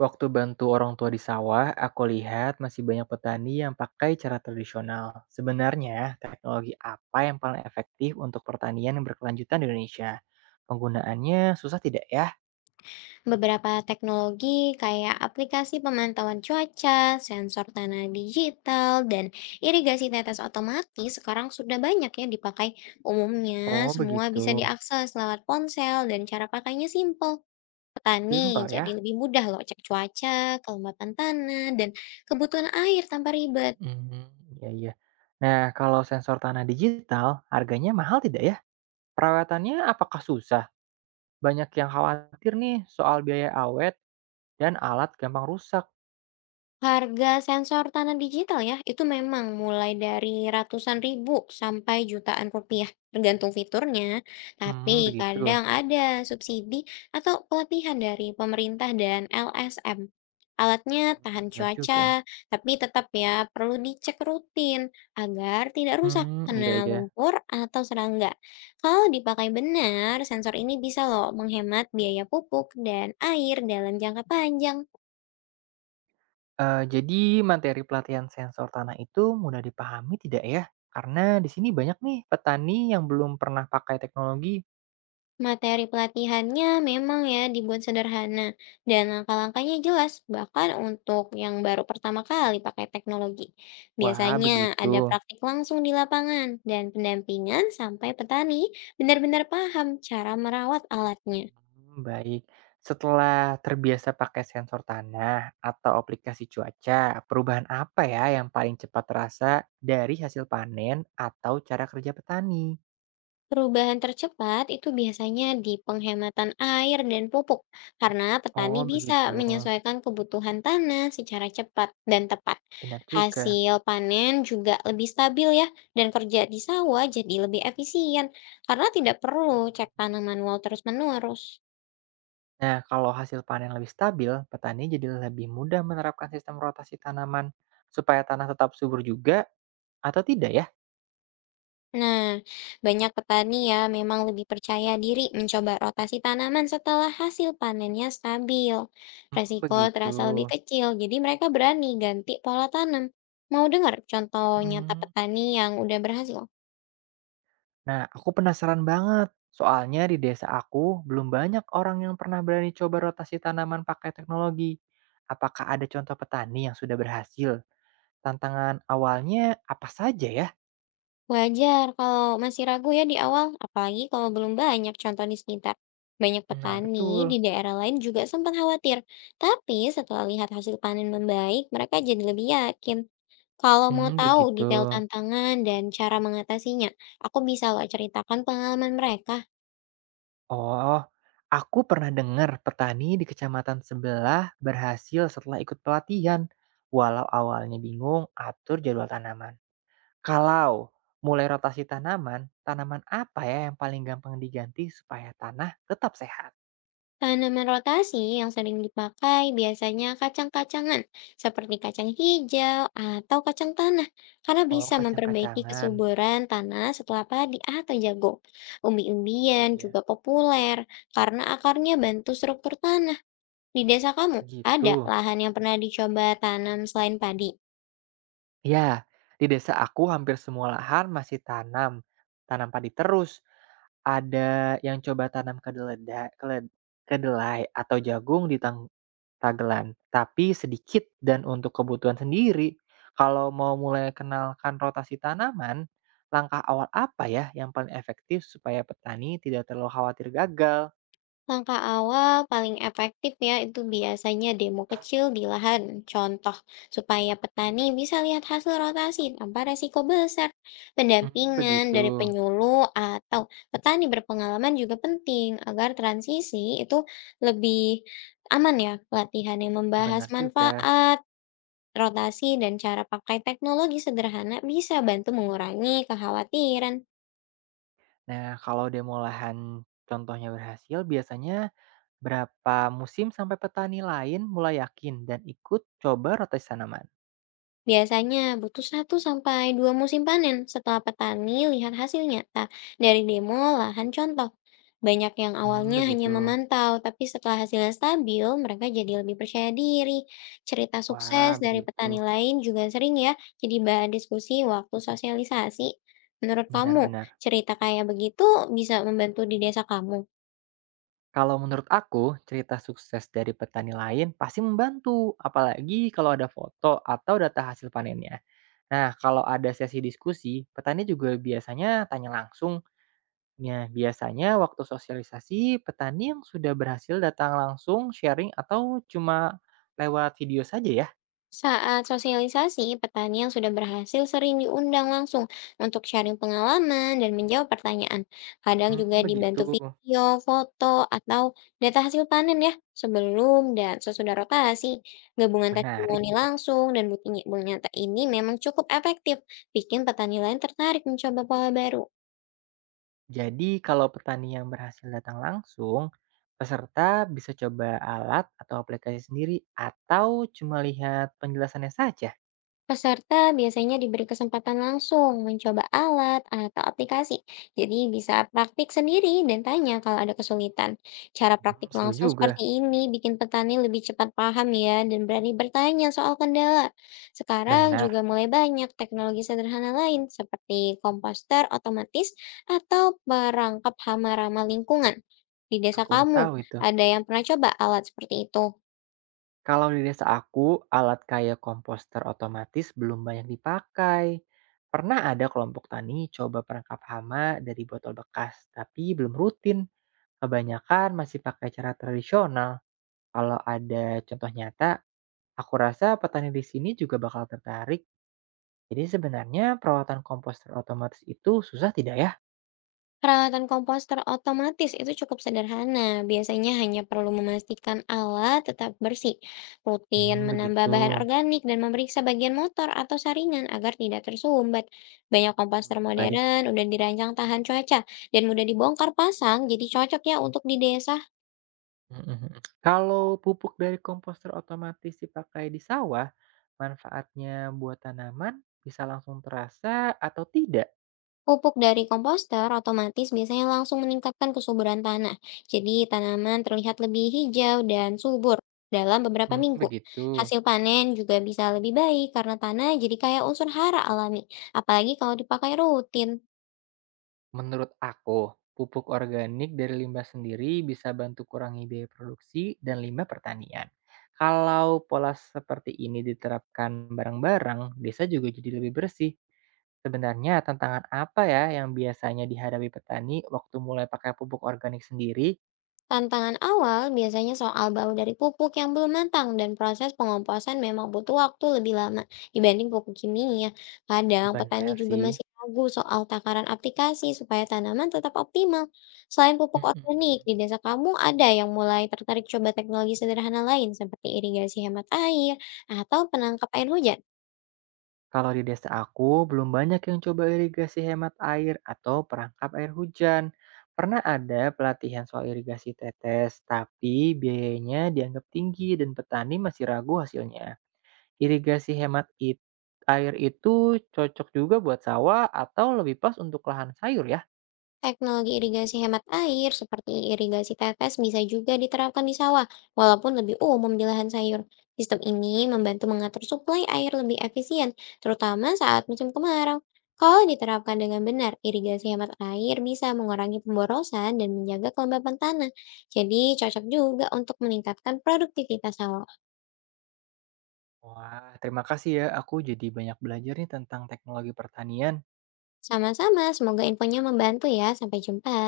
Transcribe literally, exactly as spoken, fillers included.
Waktu bantu orang tua di sawah, aku lihat masih banyak petani yang pakai cara tradisional. Sebenarnya, teknologi apa yang paling efektif untuk pertanian yang berkelanjutan di Indonesia? Penggunaannya susah tidak ya? Beberapa teknologi kayak aplikasi pemantauan cuaca, sensor tanah digital, dan irigasi tetes otomatis sekarang sudah banyak ya dipakai. Umumnya Oh, semua begitu. bisa diakses lewat ponsel dan cara pakainya simple. Petani Simpel jadi ya? lebih mudah loh cek cuaca, kelembapan tanah, dan kebutuhan air tanpa ribet. Hmm, iya iya. Nah, kalau sensor tanah digital, harganya mahal tidak ya? Perawatannya apakah susah? Banyak yang khawatir nih soal biaya awet dan alat gampang rusak. Harga sensor tanah digital ya, itu memang mulai dari ratusan ribu sampai jutaan rupiah, tergantung fiturnya. Tapi Hmm, kadang begitu. ada subsidi atau pelatihan dari pemerintah dan L S M. Alatnya tahan Hmm, benar juga. cuaca, tapi tetap ya perlu dicek rutin agar tidak rusak Hmm, iya kena iya. lumpur atau serangga. Kalau dipakai benar, sensor ini bisa loh menghemat biaya pupuk dan air dalam jangka panjang. Eee, jadi materi pelatihan sensor tanah itu mudah dipahami tidak ya? Karena di sini banyak nih petani yang belum pernah pakai teknologi. Materi pelatihannya memang ya dibuat sederhana dan langkah-langkahnya jelas bahkan untuk yang baru pertama kali pakai teknologi. Wah, Biasanya begitu. ada praktik langsung di lapangan dan pendampingan sampai petani benar-benar paham cara merawat alatnya. Hmm, baik. Setelah terbiasa pakai sensor tanah atau aplikasi cuaca, perubahan apa ya yang paling cepat terasa dari hasil panen atau cara kerja petani? Perubahan tercepat itu biasanya di penghematan air dan pupuk, karena petani Oh, bisa begitu. menyesuaikan kebutuhan tanah secara cepat dan tepat. Benar juga. Hasil panen juga lebih stabil ya, dan kerja di sawah jadi lebih efisien, karena tidak perlu cek Mhm. tanah manual terus-menerus. Nah, kalau hasil panen lebih stabil, petani jadi lebih mudah menerapkan sistem rotasi tanaman supaya tanah tetap subur juga atau tidak ya? Nah, banyak petani ya memang lebih percaya diri mencoba rotasi tanaman setelah hasil panennya stabil. Hmm, Resiko begitu. terasa lebih kecil, jadi mereka berani ganti pola tanam. Mau dengar contoh nyata Hmm. petani yang udah berhasil? Nah, aku penasaran banget. Soalnya di desa aku belum banyak orang yang pernah berani coba rotasi tanaman pakai teknologi. Apakah ada contoh petani yang sudah berhasil? Tantangan awalnya apa saja ya? Wajar kalau masih ragu ya di awal, apalagi kalau belum banyak contoh di sekitar. Banyak Nah, petani di betul. daerah lain juga sempat khawatir, tapi setelah lihat hasil panen membaik, mereka jadi lebih yakin. Kalau mau Hmm, tahu begitu. detail tantangan dan cara mengatasinya, aku bisa loh ceritakan pengalaman mereka. Oh, aku pernah dengar petani di kecamatan sebelah berhasil setelah ikut pelatihan, walau awalnya bingung atur jadwal tanaman. Kalau mulai rotasi tanaman, tanaman apa ya yang paling gampang diganti supaya tanah tetap sehat? Tanaman rotasi yang sering dipakai biasanya kacang-kacangan seperti kacang hijau atau kacang tanah karena Oh, bisa memperbaiki kacang-kacangan. kesuburan tanah setelah padi atau jagung. Hmm, Umbi-umbian iya, juga populer karena akarnya bantu struktur tanah. Di desa kamu ada begitu. lahan yang pernah dicoba tanam selain padi? Ya, di desa aku hampir semua lahan masih tanam, tanam padi terus. Ada yang coba tanam kedelai, kedelai atau jagung di tanggung Raglan, tapi sedikit dan untuk kebutuhan sendiri. Kalau mau mulai kenalkan rotasi tanaman, langkah awal apa ya yang paling efektif supaya petani tidak terlalu khawatir gagal? Langkah awal paling efektif ya itu biasanya demo kecil di lahan, contoh supaya petani bisa lihat hasil rotasi tanpa resiko besar. Hmm, Pendampingan begitu. dari penyuluh atau petani berpengalaman juga penting agar transisi itu lebih aman ya. Pelatihan yang membahas Benar juga. manfaat, rotasi, dan cara pakai teknologi sederhana bisa bantu mengurangi kekhawatiran. Nah, kalau demo lahan contohnya berhasil, biasanya berapa musim sampai petani lain mulai yakin dan ikut coba rotasi tanaman? Biasanya butuh satu sampai dua musim panen setelah petani lihat hasil nyata dari demo lahan contoh. Banyak yang Hmm, awalnya hanya begitu. memantau, tapi setelah hasilnya stabil, mereka jadi lebih percaya diri. Cerita Wah, sukses dari begitu. petani lain juga sering ya jadi bahan diskusi waktu sosialisasi. Menurut kamu, Benar-benar. cerita kayak begitu bisa membantu di desa kamu? Kalau menurut aku, cerita sukses dari petani lain pasti membantu, apalagi kalau ada foto atau data hasil panennya. Nah, kalau ada sesi diskusi, petani juga biasanya tanya langsung. Nah, biasanya waktu sosialisasi, petani yang sudah berhasil datang langsung sharing atau cuma lewat video saja ya? Saat sosialisasi, petani yang sudah berhasil sering diundang langsung untuk sharing pengalaman dan menjawab pertanyaan. Kadang Hmm, juga begitu. dibantu video, foto, atau data hasil panen ya, sebelum dan sesudah rotasi. Gabungan Menarik. testimoni langsung dan bukti nyata ini memang cukup efektif, bikin petani lain tertarik mencoba pola baru. Jadi kalau petani yang berhasil datang langsung, peserta bisa coba alat atau aplikasi sendiri atau cuma lihat penjelasannya saja. Peserta biasanya diberi kesempatan langsung mencoba alat atau aplikasi, jadi bisa praktik sendiri dan tanya kalau ada kesulitan. Cara praktik Hmm, seru langsung juga. seperti ini bikin petani lebih cepat paham ya dan berani bertanya soal kendala. Sekarang juga Benar, mulai banyak teknologi sederhana lain seperti komposter otomatis atau perangkap hama ramah lingkungan. Di desa aku baru kamu, tahu itu. ada yang pernah coba alat seperti itu? Kalau di desa aku, alat kayak komposter otomatis belum banyak dipakai. Pernah ada kelompok tani coba perangkap hama dari botol bekas, tapi belum rutin. Kebanyakan masih pakai cara tradisional. Kalau ada contoh nyata, aku rasa petani di sini juga bakal tertarik. Jadi sebenarnya perawatan komposter otomatis itu susah tidak ya? Perawatan komposter otomatis itu cukup sederhana, biasanya hanya perlu memastikan alat tetap bersih, Hmm, rutin begitu. menambah bahan organik dan memeriksa bagian motor atau saringan agar tidak tersumbat. Banyak komposter Hmm, baik. modern udah dirancang tahan cuaca dan mudah dibongkar pasang, jadi cocok ya untuk di desa. Mhm. Kalau pupuk dari komposter otomatis dipakai di sawah, manfaatnya buat tanaman bisa langsung terasa atau tidak? Pupuk dari komposter otomatis biasanya langsung meningkatkan kesuburan tanah, jadi tanaman terlihat lebih hijau dan subur dalam beberapa Hmm, minggu. begitu. Hasil panen juga bisa lebih baik karena tanah jadi kaya unsur hara alami, apalagi kalau dipakai rutin. Menurut aku, pupuk organik dari limbah sendiri bisa bantu kurangi biaya produksi dan limbah pertanian. Kalau pola seperti ini diterapkan bareng-bareng, desa juga jadi lebih bersih. Sebenarnya tantangan apa ya yang biasanya dihadapi petani waktu mulai pakai pupuk organik sendiri? Tantangan awal biasanya soal bau dari pupuk yang belum matang dan proses pengomposan memang butuh waktu lebih lama dibanding pupuk kimia. Kadang petani Benar juga sih. masih ragu soal takaran aplikasi supaya tanaman tetap optimal. Selain Mm, pupuk mm, organik, mm. di desa kamu ada yang mulai tertarik coba teknologi sederhana lain seperti irigasi hemat air atau penangkap air hujan? Kalau di desa aku, belum banyak yang coba irigasi hemat air atau perangkap air hujan. Pernah ada pelatihan soal irigasi tetes, tapi biayanya dianggap tinggi dan petani masih ragu hasilnya. Irigasi hemat it- air itu cocok juga buat sawah atau lebih pas untuk lahan sayur ya? Teknologi irigasi hemat air seperti irigasi tetes bisa juga diterapkan di sawah, walaupun lebih umum di lahan sayur. Sistem ini membantu mengatur suplai air lebih efisien, terutama saat musim kemarau. Kalau diterapkan dengan benar, irigasi hemat air bisa mengurangi pemborosan dan menjaga kelembapan tanah. Jadi cocok juga untuk meningkatkan produktivitas sawah. Wah, terima kasih ya. Aku jadi banyak belajar nih tentang teknologi pertanian. Sama-sama, semoga infonya membantu ya. Sampai jumpa.